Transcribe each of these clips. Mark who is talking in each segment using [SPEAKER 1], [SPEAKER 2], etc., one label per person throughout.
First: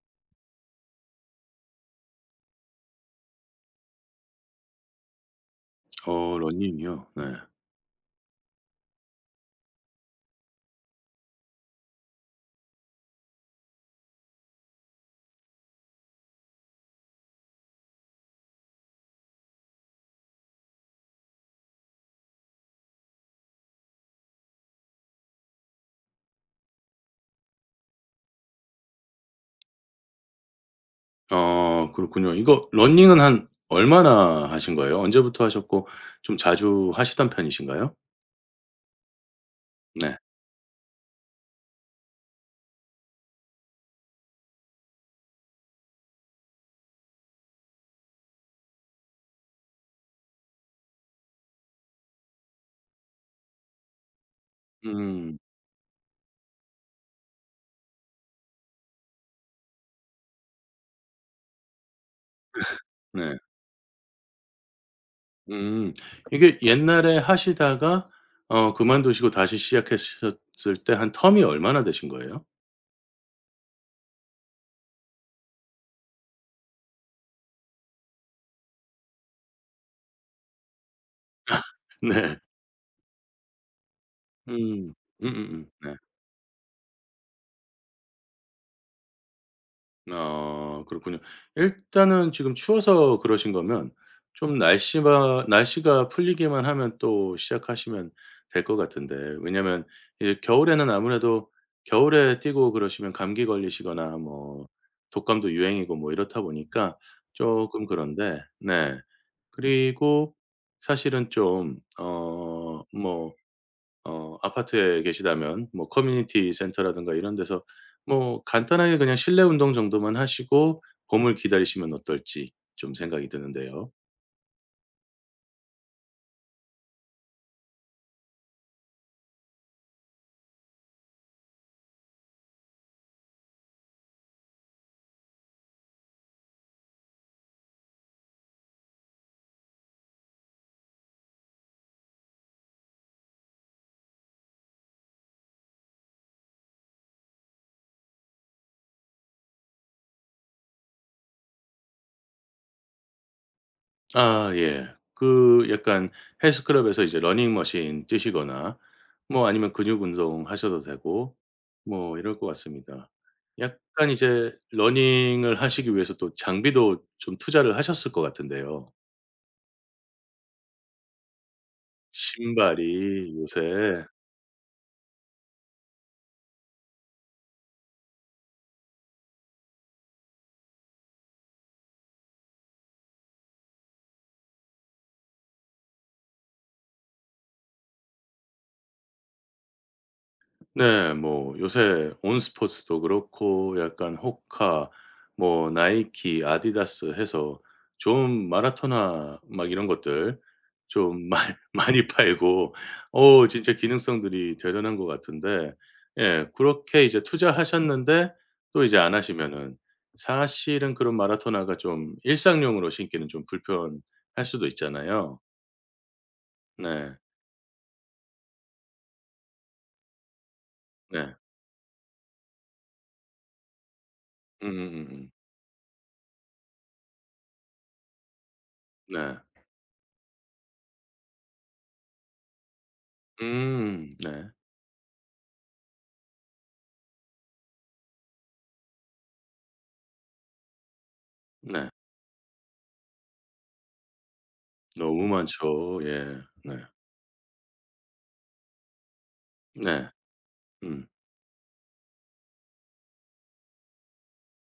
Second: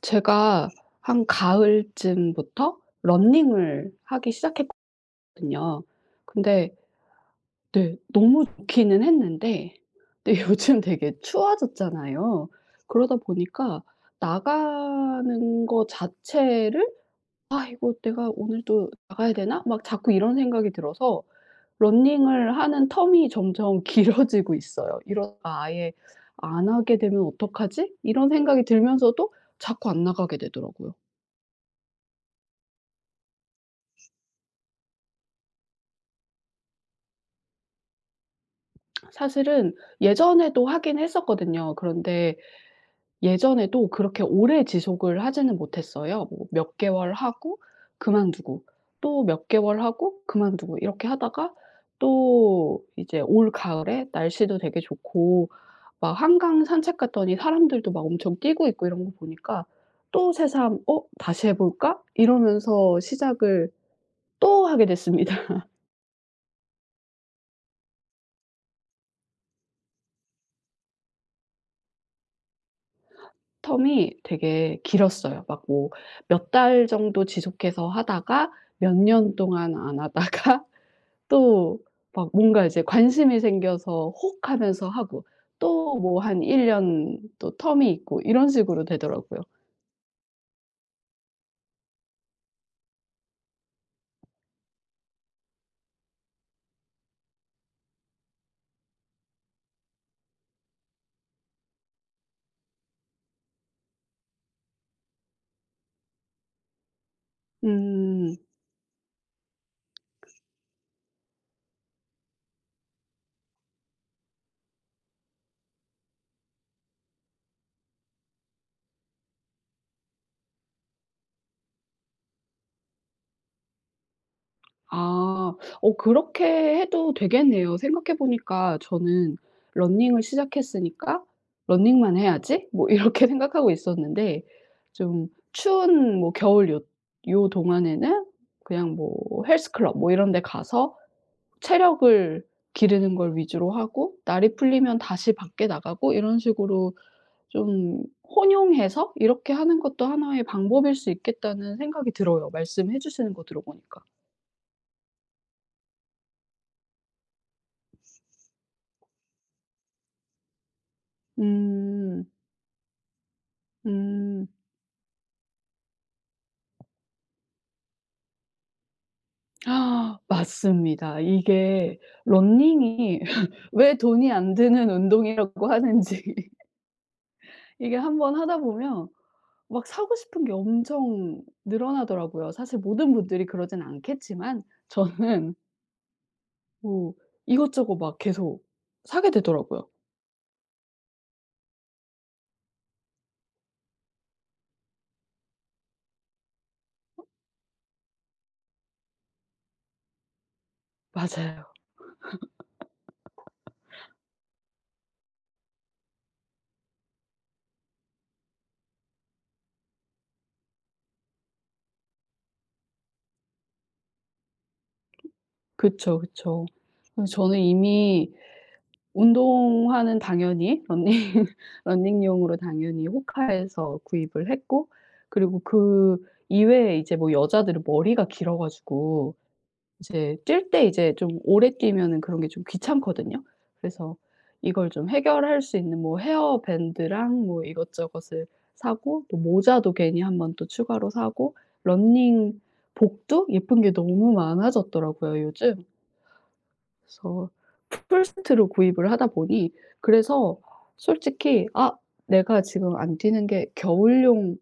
[SPEAKER 1] 제가 한 가을쯤부터 러닝을 하기 시작했거든요.
[SPEAKER 2] 어
[SPEAKER 1] 근데
[SPEAKER 2] 러닝이요? 네.
[SPEAKER 1] 네, 너무 좋기는 했는데 근데 요즘 되게 추워졌잖아요. 그러다 보니까 나가는 거 자체를 '아 이거 내가 오늘도 나가야 되나?' 막 자꾸 이런 생각이 들어서 러닝을 하는 텀이 점점 길어지고 있어요. '이러다가 아예 안 하게 되면 어떡하지?' 이런 생각이 들면서도 자꾸 안 나가게 되더라고요.
[SPEAKER 2] 어 그렇군요. 이거 러닝은 한 얼마나 하신 거예요? 언제부터 하셨고 좀 자주 하시던 편이신가요?
[SPEAKER 1] 사실은
[SPEAKER 2] 네.
[SPEAKER 1] 예전에도 하긴 했었거든요. 그런데 예전에도 그렇게 오래 지속을 하지는 못했어요. 뭐 몇 개월 하고 그만두고 또 몇 개월 하고 그만두고 이렇게 하다가 또 이제 올 가을에 날씨도 되게
[SPEAKER 2] 음.
[SPEAKER 1] 좋고 막 한강 산책 갔더니 사람들도 막 엄청 뛰고 있고 이런 거 보니까 또 새삼 '어 다시 해 볼까?' 이러면서
[SPEAKER 2] 네.
[SPEAKER 1] 시작을 또 하게 됐습니다.
[SPEAKER 2] 음. 이게 옛날에 하시다가 어 그만두시고 다시 시작하셨을 때 한 텀이 얼마나 되신 거예요?
[SPEAKER 1] 텀이 되게 길었어요. 막 뭐 몇 달 정도 지속해서 하다가 몇 년 동안 안 하다가 또 막
[SPEAKER 2] 네.
[SPEAKER 1] 뭔가 이제 관심이 생겨서 혹 하면서
[SPEAKER 2] 음.
[SPEAKER 1] 하고
[SPEAKER 2] 네.
[SPEAKER 1] 또 뭐 한 1년 년 또 텀이 있고 이런 식으로 되더라고요.
[SPEAKER 2] 아 그렇군요. 일단은 지금 추워서 그러신 거면 좀 날씨가 풀리기만 하면 또 시작하시면 될 것 같은데 왜냐면 이제 겨울에는 아무래도 겨울에 뛰고 그러시면 감기 걸리시거나 뭐 독감도 유행이고 뭐 이렇다 보니까 조금
[SPEAKER 1] 음.
[SPEAKER 2] 그런데 네. 그리고 사실은 좀어뭐 어 아파트에 계시다면 뭐 커뮤니티 센터라든가 이런 데서 뭐 간단하게 그냥 실내 운동 정도만 하시고 봄을 기다리시면 어떨지 좀 생각이 드는데요.
[SPEAKER 1] 아. 어 그렇게 해도 되겠네요. 생각해 보니까 저는 '러닝을 시작했으니까 러닝만 해야지.' 뭐 이렇게 생각하고 있었는데 좀 추운 뭐 겨울 요 동안에는 그냥 뭐 헬스 클럽 뭐 이런 데 가서 체력을 기르는 걸 위주로 하고 날이 풀리면 다시 밖에 나가고 이런 식으로 좀 혼용해서 이렇게 하는 것도 하나의 방법일 수 있겠다는 생각이 들어요, 말씀해 주시는 거 들어보니까.
[SPEAKER 2] 아 예. 그 약간 헬스클럽에서 이제 러닝머신 뛰시거나 뭐 아니면 근육 운동 하셔도 되고 뭐
[SPEAKER 1] 음.
[SPEAKER 2] 이럴 것 같습니다. 약간
[SPEAKER 1] 음.
[SPEAKER 2] 이제 러닝을 하시기 위해서 또 장비도 좀 투자를 하셨을 것 같은데요.
[SPEAKER 1] 아 맞습니다. 이게
[SPEAKER 2] 신발이
[SPEAKER 1] 러닝이 왜
[SPEAKER 2] 요새
[SPEAKER 1] 돈이 안 드는 운동이라고 하는지 이게 한번 하다 보면 막 사고 싶은 게 엄청 늘어나더라고요. 사실 모든 분들이 그러진 않겠지만 저는 뭐 이것저것 막 계속 사게 되더라고요.
[SPEAKER 2] 네. 뭐 요새 온스포츠도 그렇고 약간 호카 뭐 나이키, 아디다스 해서 좀 마라토나 막 이런 것들 좀 많이
[SPEAKER 1] 맞아요.
[SPEAKER 2] 많이 팔고 어 진짜 기능성들이 대단한 것 같은데 예 그렇게 이제 투자하셨는데 또 이제 안 하시면은 사실은 그런 마라토나가 좀 일상용으로 신기는 좀 불편할 수도 있잖아요.
[SPEAKER 1] 그쵸, 그쵸.
[SPEAKER 2] 네.
[SPEAKER 1] 그래서 저는 이미 운동화는 당연히 러닝
[SPEAKER 2] 네.
[SPEAKER 1] 러닝용으로 당연히 호카에서 구입을 했고
[SPEAKER 2] 음음음음.
[SPEAKER 1] 그리고 그 이외에 이제 뭐 여자들은 머리가 길어 가지고
[SPEAKER 2] 네.
[SPEAKER 1] 이제 뛸 때 이제 좀 오래 뛰면은 그런 게 좀 귀찮거든요.
[SPEAKER 2] 음.
[SPEAKER 1] 그래서
[SPEAKER 2] 네.
[SPEAKER 1] 이걸 좀 해결할 수 있는 뭐 헤어밴드랑 뭐 이것저것을 사고 또 모자도 괜히 한번 또 추가로 사고
[SPEAKER 2] 네.
[SPEAKER 1] 러닝복도 예쁜 게 너무
[SPEAKER 2] 너무
[SPEAKER 1] 많아졌더라고요, 요즘.
[SPEAKER 2] 많죠. 예. 네.
[SPEAKER 1] 그래서 풀세트로 구입을 하다 보니,
[SPEAKER 2] 네.
[SPEAKER 1] 그래서
[SPEAKER 2] 음.
[SPEAKER 1] 솔직히 '아 내가 지금 안 뛰는 게 겨울용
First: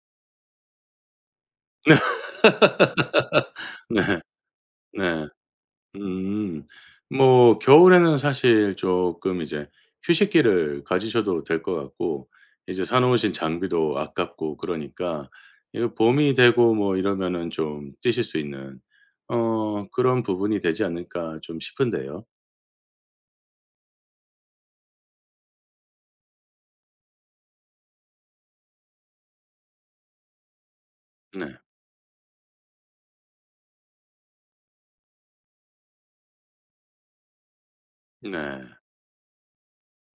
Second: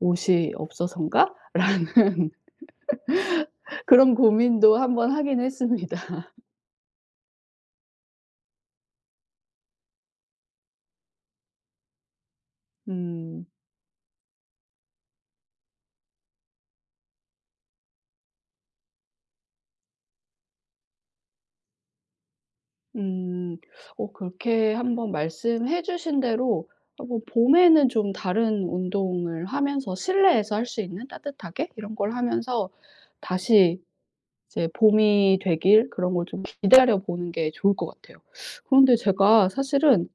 [SPEAKER 1] 옷이 없어서인가?'라는
[SPEAKER 2] 네.
[SPEAKER 1] 그런 고민도 한번
[SPEAKER 2] 네.
[SPEAKER 1] 하긴 했습니다.
[SPEAKER 2] 음. 뭐 겨울에는 사실 조금 이제 휴식기를 가지셔도 될 것 같고 이제 사 놓으신
[SPEAKER 1] 음.
[SPEAKER 2] 장비도 아깝고 그러니까 이거 봄이 되고 뭐 이러면은 좀 뛰실 수 있는 어 그런 부분이 되지 않을까 좀 싶은데요.
[SPEAKER 1] 음. 어 그렇게, 한번 말씀해 주신 대로 한 봄에는 좀 다른 운동을 하면서 실내에서 할 수 있는
[SPEAKER 2] 네.
[SPEAKER 1] 따뜻하게 이런 걸 하면서 다시 이제 봄이 되길, 그런 걸 좀 기다려 보는 게 좋을 것 같아요.
[SPEAKER 2] 네.
[SPEAKER 1] 그런데 제가 사실은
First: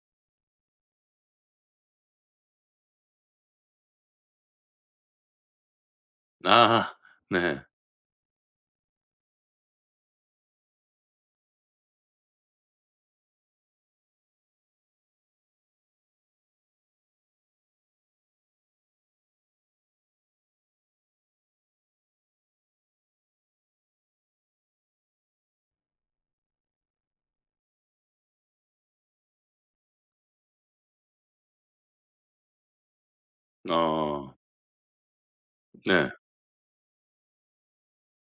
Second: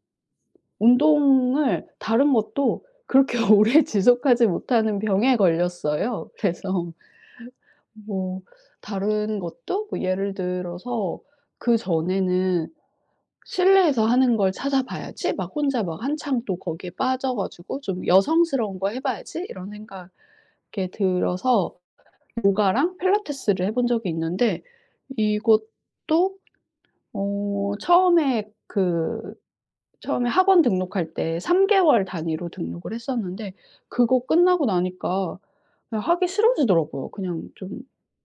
[SPEAKER 1] 운동을 다른 것도 그렇게 오래 지속하지 못하는 병에 걸렸어요. 그래서
[SPEAKER 2] 아. 네.
[SPEAKER 1] 뭐 다른 것도 뭐 예를 들어서 그전에는 실내에서 하는 걸 찾아봐야지 막 혼자 막 한창 또 거기에 빠져 가지고 '좀 여성스러운 거 해 봐야지.' 이런 생각에 들어서 요가랑 필라테스를 해본 적이 있는데 이것도 어 처음에 그 처음에 학원 등록할 때 3개월 개월 단위로 등록을 했었는데 그거
[SPEAKER 2] 어.
[SPEAKER 1] 끝나고 나니까 그냥
[SPEAKER 2] 네.
[SPEAKER 1] 하기 싫어지더라고요. 그냥 좀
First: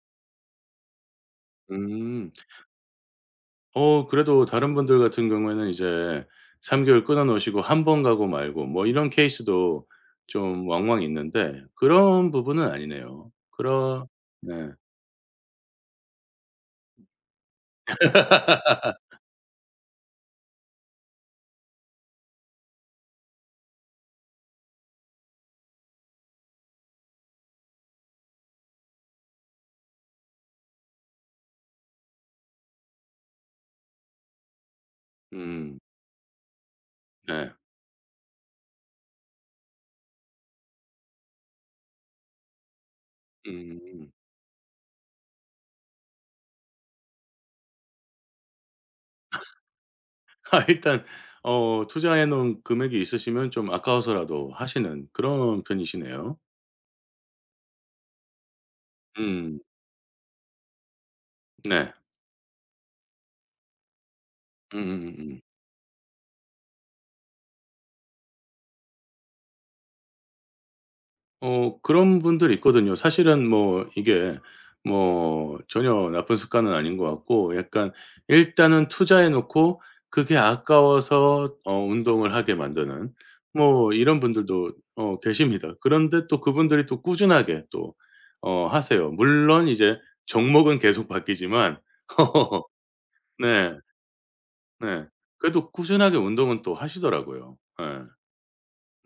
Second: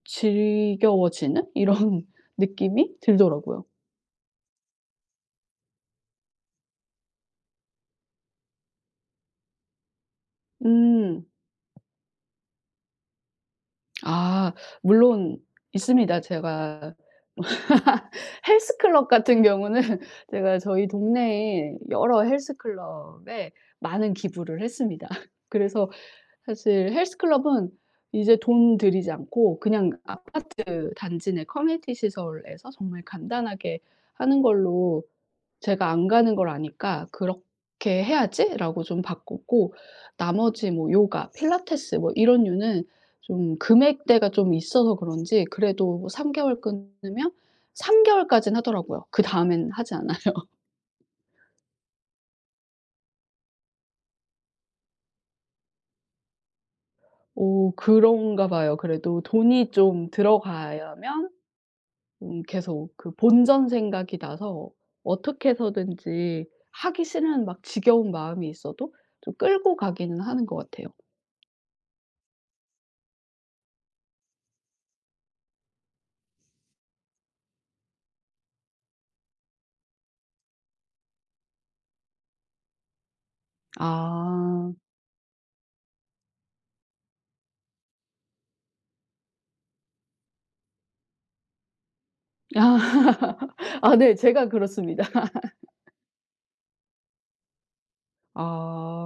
[SPEAKER 1] 지겨워지는 이런
[SPEAKER 2] 음.
[SPEAKER 1] 느낌이 들더라고요.
[SPEAKER 2] 어 그래도 다른 분들 같은 경우에는 이제 3 개월 끊어 놓으시고 한번 가고 말고 뭐 이런 케이스도 좀 왕왕
[SPEAKER 1] 음.
[SPEAKER 2] 있는데 그런 부분은 아니네요. 그런
[SPEAKER 1] 아
[SPEAKER 2] 네.
[SPEAKER 1] 물론 있습니다. 제가 헬스클럽 같은 경우는 제가 저희 동네에 여러 헬스클럽에 많은 기부를 했습니다. 그래서 사실 헬스클럽은 이제 돈 들이지 않고 그냥 아파트 단지 내 커뮤니티 시설에서 정말 간단하게 하는 걸로,
[SPEAKER 2] 음
[SPEAKER 1] 제가 안 가는 걸 아니까
[SPEAKER 2] 네.
[SPEAKER 1] '그렇게 해야지.'라고 좀 바꿨고 나머지 뭐 요가, 필라테스 뭐 이런 류는 좀
[SPEAKER 2] 음.
[SPEAKER 1] 금액대가 좀 있어서 그런지 그래도 뭐 3개월 개월 끊으면 3개월 개월까지는 하더라고요. 그다음엔 하지 않아요.
[SPEAKER 2] 아 일단 어 투자해 놓은 금액이 있으시면 좀 아까워서라도 하시는 그런 편이시네요.
[SPEAKER 1] 오, 그런가 봐요. 그래도
[SPEAKER 2] 음.
[SPEAKER 1] 돈이 좀 들어가야면
[SPEAKER 2] 네.
[SPEAKER 1] 계속 그 본전 생각이 나서
[SPEAKER 2] 음음음음.
[SPEAKER 1] 어떻게 해서든지 하기 싫은 막 지겨운 마음이 있어도 좀 끌고 가기는 하는 것 같아요.
[SPEAKER 2] 어 그런 분들 있거든요. 사실은 뭐 이게 뭐 전혀 나쁜 습관은 아닌 것 같고 약간 일단은 투자해 놓고 그게 아까워서 어 운동을 하게 만드는 뭐 이런
[SPEAKER 1] 아.
[SPEAKER 2] 분들도 어 계십니다. 그런데 또 그분들이 또 꾸준하게 또 어 하세요. 물론 이제 종목은 계속 바뀌지만 네.
[SPEAKER 1] 아, 네. 제가 그렇습니다.
[SPEAKER 2] 네. 그래도 꾸준하게 운동은 또 하시더라고요. 네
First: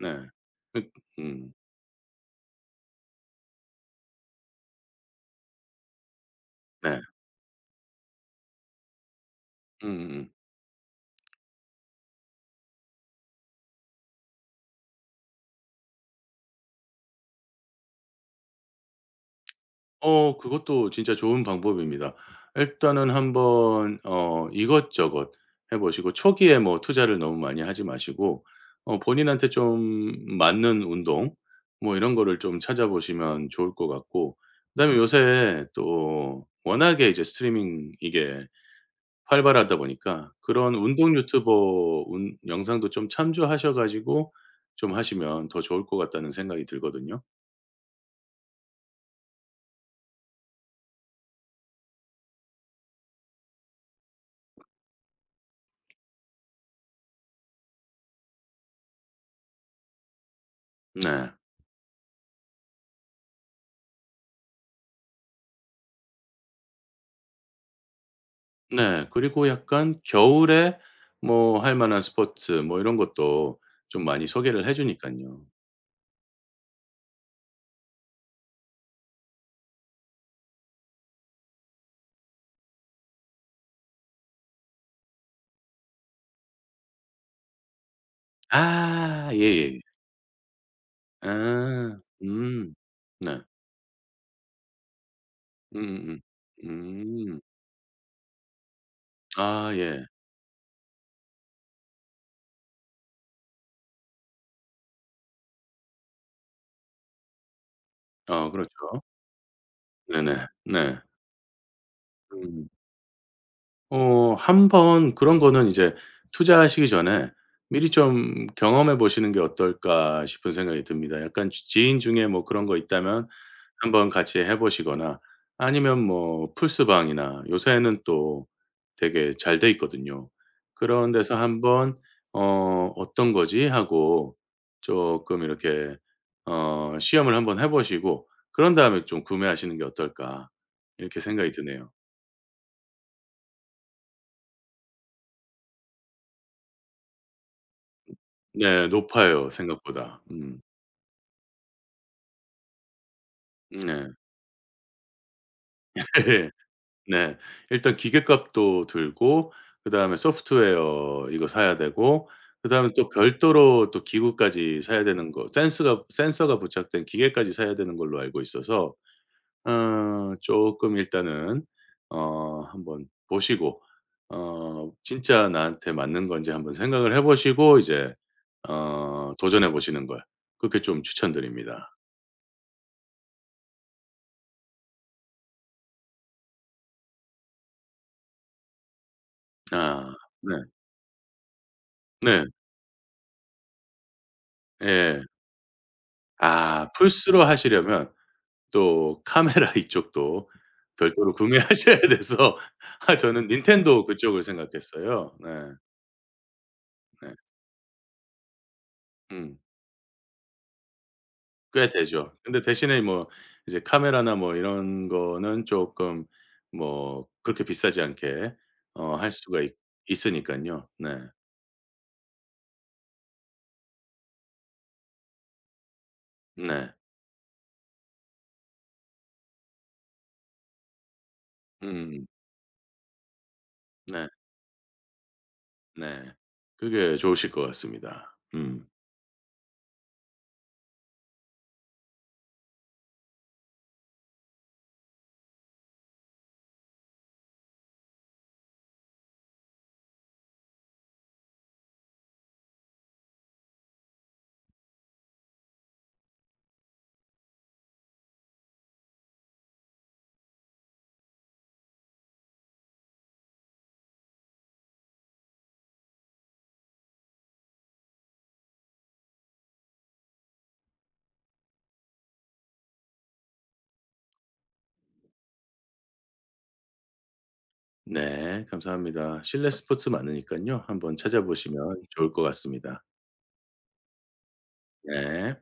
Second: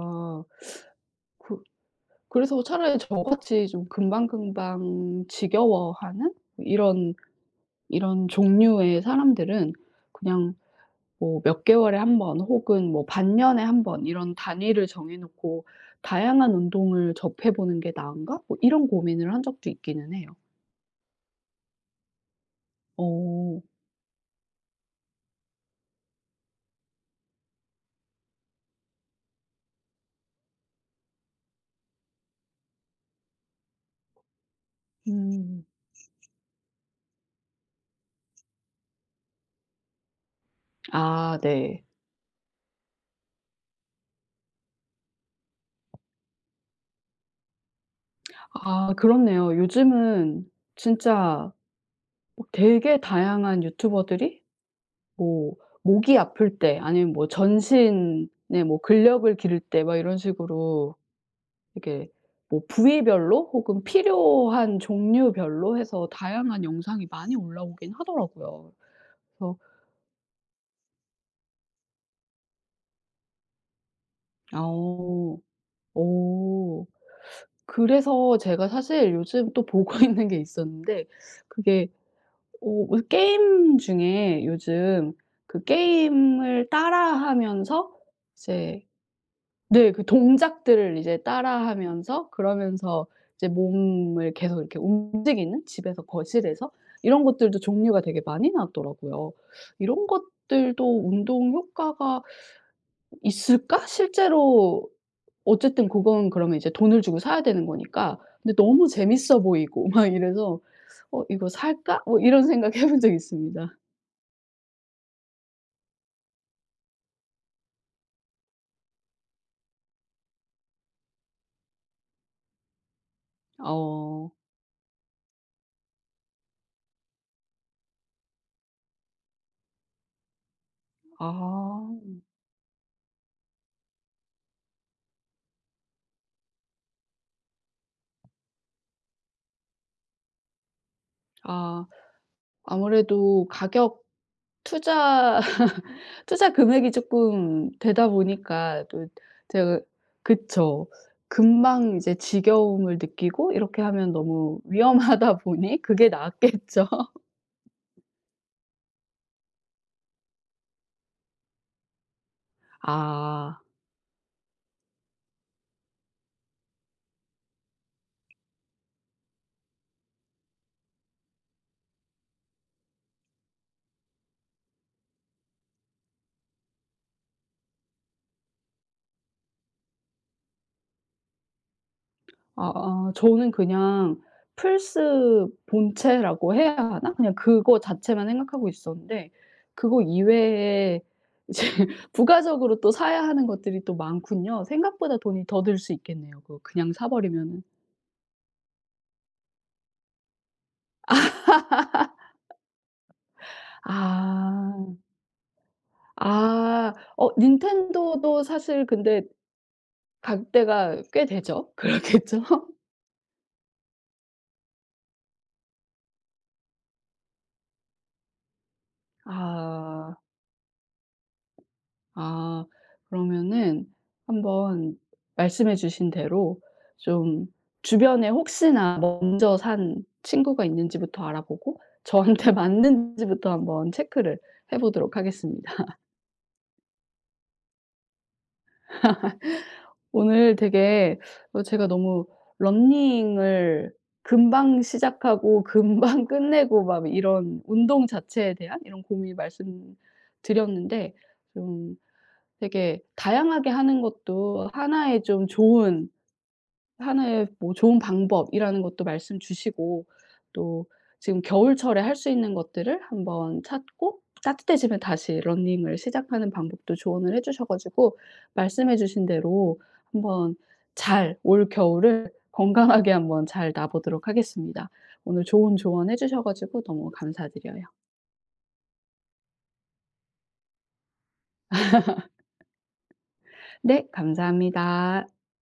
[SPEAKER 2] 네. 그 음.
[SPEAKER 1] 그 그래서 차라리 저같이 좀 금방금방 지겨워하는
[SPEAKER 2] 네.
[SPEAKER 1] 이런 종류의 사람들은
[SPEAKER 2] 음음
[SPEAKER 1] 그냥 뭐 몇 개월에 한 번 혹은 뭐 반년에 한 번 이런 단위를 정해 놓고 '다양한 운동을 접해 보는 게 나은가?' 뭐 이런 고민을 한 적도 있기는 해요.
[SPEAKER 2] 어 그것도 진짜 좋은 방법입니다. 일단은
[SPEAKER 1] 어.
[SPEAKER 2] 한번 어 이것저것 해 보시고 초기에 뭐 투자를 너무 많이 하지 마시고 어 본인한테 좀 맞는 운동 뭐 이런 거를 좀 찾아보시면 좋을 것 같고 그다음에
[SPEAKER 1] 음.
[SPEAKER 2] 요새 또 워낙에 이제 스트리밍 이게 활발하다 보니까 그런 운동
[SPEAKER 1] 아, 네.
[SPEAKER 2] 유튜버 운 영상도 좀 참조하셔 가지고 좀 하시면 더 좋을 것 같다는 생각이 들거든요.
[SPEAKER 1] 아, 그렇네요. 요즘은 진짜 막 되게 다양한 유튜버들이 뭐 목이 아플 때 아니면 뭐 전신에 뭐 근력을 기를 때 막 이런 식으로
[SPEAKER 2] 네.
[SPEAKER 1] 이게 뭐 부위별로 혹은 필요한 종류별로 해서 다양한 영상이 많이 올라오긴 하더라고요.
[SPEAKER 2] 네. 그리고
[SPEAKER 1] 그래서
[SPEAKER 2] 약간 겨울에 뭐 할 만한 스포츠 뭐 이런 것도 좀 많이 소개를 해
[SPEAKER 1] 어
[SPEAKER 2] 주니깐요.
[SPEAKER 1] 어 그래서 제가 사실 요즘 또 보고 있는 게 있었는데, 그게 어 뭐 게임 중에 요즘 그 게임을 따라하면서 이제,
[SPEAKER 2] 아 예예.
[SPEAKER 1] 네. 그 동작들을 이제
[SPEAKER 2] 아.
[SPEAKER 1] 따라하면서
[SPEAKER 2] 음.
[SPEAKER 1] 그러면서
[SPEAKER 2] 네.
[SPEAKER 1] 이제 몸을 계속 이렇게 움직이는, 집에서
[SPEAKER 2] 음음음. 음.
[SPEAKER 1] 거실에서 이런
[SPEAKER 2] 음.
[SPEAKER 1] 것들도 종류가 되게 많이 나왔더라고요.
[SPEAKER 2] 아 예.
[SPEAKER 1] '이런 것들도 운동 효과가 있을까?' 실제로 어쨌든 그건 그러면 이제 돈을 주고 사야 되는 거니까.
[SPEAKER 2] 어
[SPEAKER 1] 근데 너무
[SPEAKER 2] 그렇죠.
[SPEAKER 1] 재밌어 보이고 막
[SPEAKER 2] 네네.
[SPEAKER 1] 이래서
[SPEAKER 2] 네.
[SPEAKER 1] '어 이거 살까?' 뭐 이런
[SPEAKER 2] 음.
[SPEAKER 1] 생각 해본 적이 있습니다.
[SPEAKER 2] 어 한번 그런 거는 이제 투자하시기 전에 미리 좀 경험해 보시는 게 어떨까 싶은 생각이 듭니다. 약간 지 지인 중에 뭐 그런 거 있다면 한번
[SPEAKER 1] 어.
[SPEAKER 2] 같이 해 보시거나 아니면 뭐 풀스방이나 요새는 또 되게 잘 돼 있거든요. 그런 데서
[SPEAKER 1] 아.
[SPEAKER 2] 한번 '어 어떤 거지?' 하고 조금 이렇게 어 시험을 한번 해 보시고 그런 다음에 좀 구매하시는 게 어떨까 이렇게 생각이
[SPEAKER 1] 아.
[SPEAKER 2] 드네요.
[SPEAKER 1] 아무래도 가격 투자 투자 금액이 조금 되다 보니까
[SPEAKER 2] 네.
[SPEAKER 1] 또,
[SPEAKER 2] 높아요
[SPEAKER 1] 제가,
[SPEAKER 2] 생각보다. 음.
[SPEAKER 1] 그쵸, 금방 이제 지겨움을 느끼고 이렇게
[SPEAKER 2] 네.
[SPEAKER 1] 하면 너무 위험하다 보니 그게 낫겠죠.
[SPEAKER 2] 네. 일단 기계값도 들고 그다음에 소프트웨어 이거 사야 되고 그다음에 또
[SPEAKER 1] 아.
[SPEAKER 2] 별도로 또 기구까지 사야 되는 거 센스가 센서가 부착된 기계까지 사야 되는 걸로 알고 있어서 어 쪼끔 일단은 어 한번 보시고 어 진짜 나한테 맞는 건지 한번 생각을 해 보시고 이제 어 도전해 보시는 걸 그렇게 좀 추천드립니다.
[SPEAKER 1] 아, 저는 그냥 플스 본체라고 해야 하나? 그냥 그거 자체만 생각하고 있었는데 그거
[SPEAKER 2] 아 네.
[SPEAKER 1] 이외에 이제
[SPEAKER 2] 네.
[SPEAKER 1] 부가적으로 또 사야 하는 것들이 또 많군요. 생각보다
[SPEAKER 2] 예.
[SPEAKER 1] 돈이 더 들 수 있겠네요, 그거 그냥
[SPEAKER 2] 아
[SPEAKER 1] 사
[SPEAKER 2] 풀스로
[SPEAKER 1] 버리면은.
[SPEAKER 2] 하시려면 또 카메라 이쪽도 별도로 구매하셔야 돼서 아 저는 닌텐도 그쪽을
[SPEAKER 1] 아.
[SPEAKER 2] 생각했어요. 네.
[SPEAKER 1] 아.
[SPEAKER 2] 네.
[SPEAKER 1] 어 닌텐도도 사실 근데
[SPEAKER 2] 음.
[SPEAKER 1] 갈 때가 꽤 되죠?
[SPEAKER 2] 꽤 되죠.
[SPEAKER 1] 그렇겠죠?
[SPEAKER 2] 근데 대신에 뭐 이제 카메라나 뭐 이런 거는 쪼끔 뭐 그렇게 비싸지 않게 어 할 수가 있
[SPEAKER 1] 아.
[SPEAKER 2] 있으니깐요. 네.
[SPEAKER 1] 아, 그러면은 한번 말씀해 주신 대로
[SPEAKER 2] 네.
[SPEAKER 1] 좀 주변에 혹시나 먼저 산 친구가 있는지부터 알아보고
[SPEAKER 2] 음.
[SPEAKER 1] 저한테 맞는지부터 한번
[SPEAKER 2] 네.
[SPEAKER 1] 체크를 해 보도록 하겠습니다.
[SPEAKER 2] 네. 그게 좋으실 것 같습니다. 음.
[SPEAKER 1] 오늘 되게 제가 너무 러닝을 금방 시작하고 금방 끝내고 막 이런 운동 자체에 대한 이런 고민이 말씀드렸는데 좀 되게 다양하게 하는 것도 하나의 좀 좋은 하나의 뭐 좋은 방법이라는 것도 말씀 주시고 또 지금 겨울철에 할 수 있는 것들을 한번 찾고 따뜻해지면 다시 러닝을 시작하는 방법도 조언을 해 주셔 가지고 말씀해 주신 대로 한번 잘, 올 겨울을 건강하게 한번 잘 나 보도록 하겠습니다. 오늘 좋은 조언 해 주셔 가지고 너무 감사드려요.
[SPEAKER 2] 네. 감사합니다. 실내 스포츠 많으니깐요. 한번 찾아보시면 좋을 것 같습니다.
[SPEAKER 1] 네, 감사합니다.
[SPEAKER 2] 네.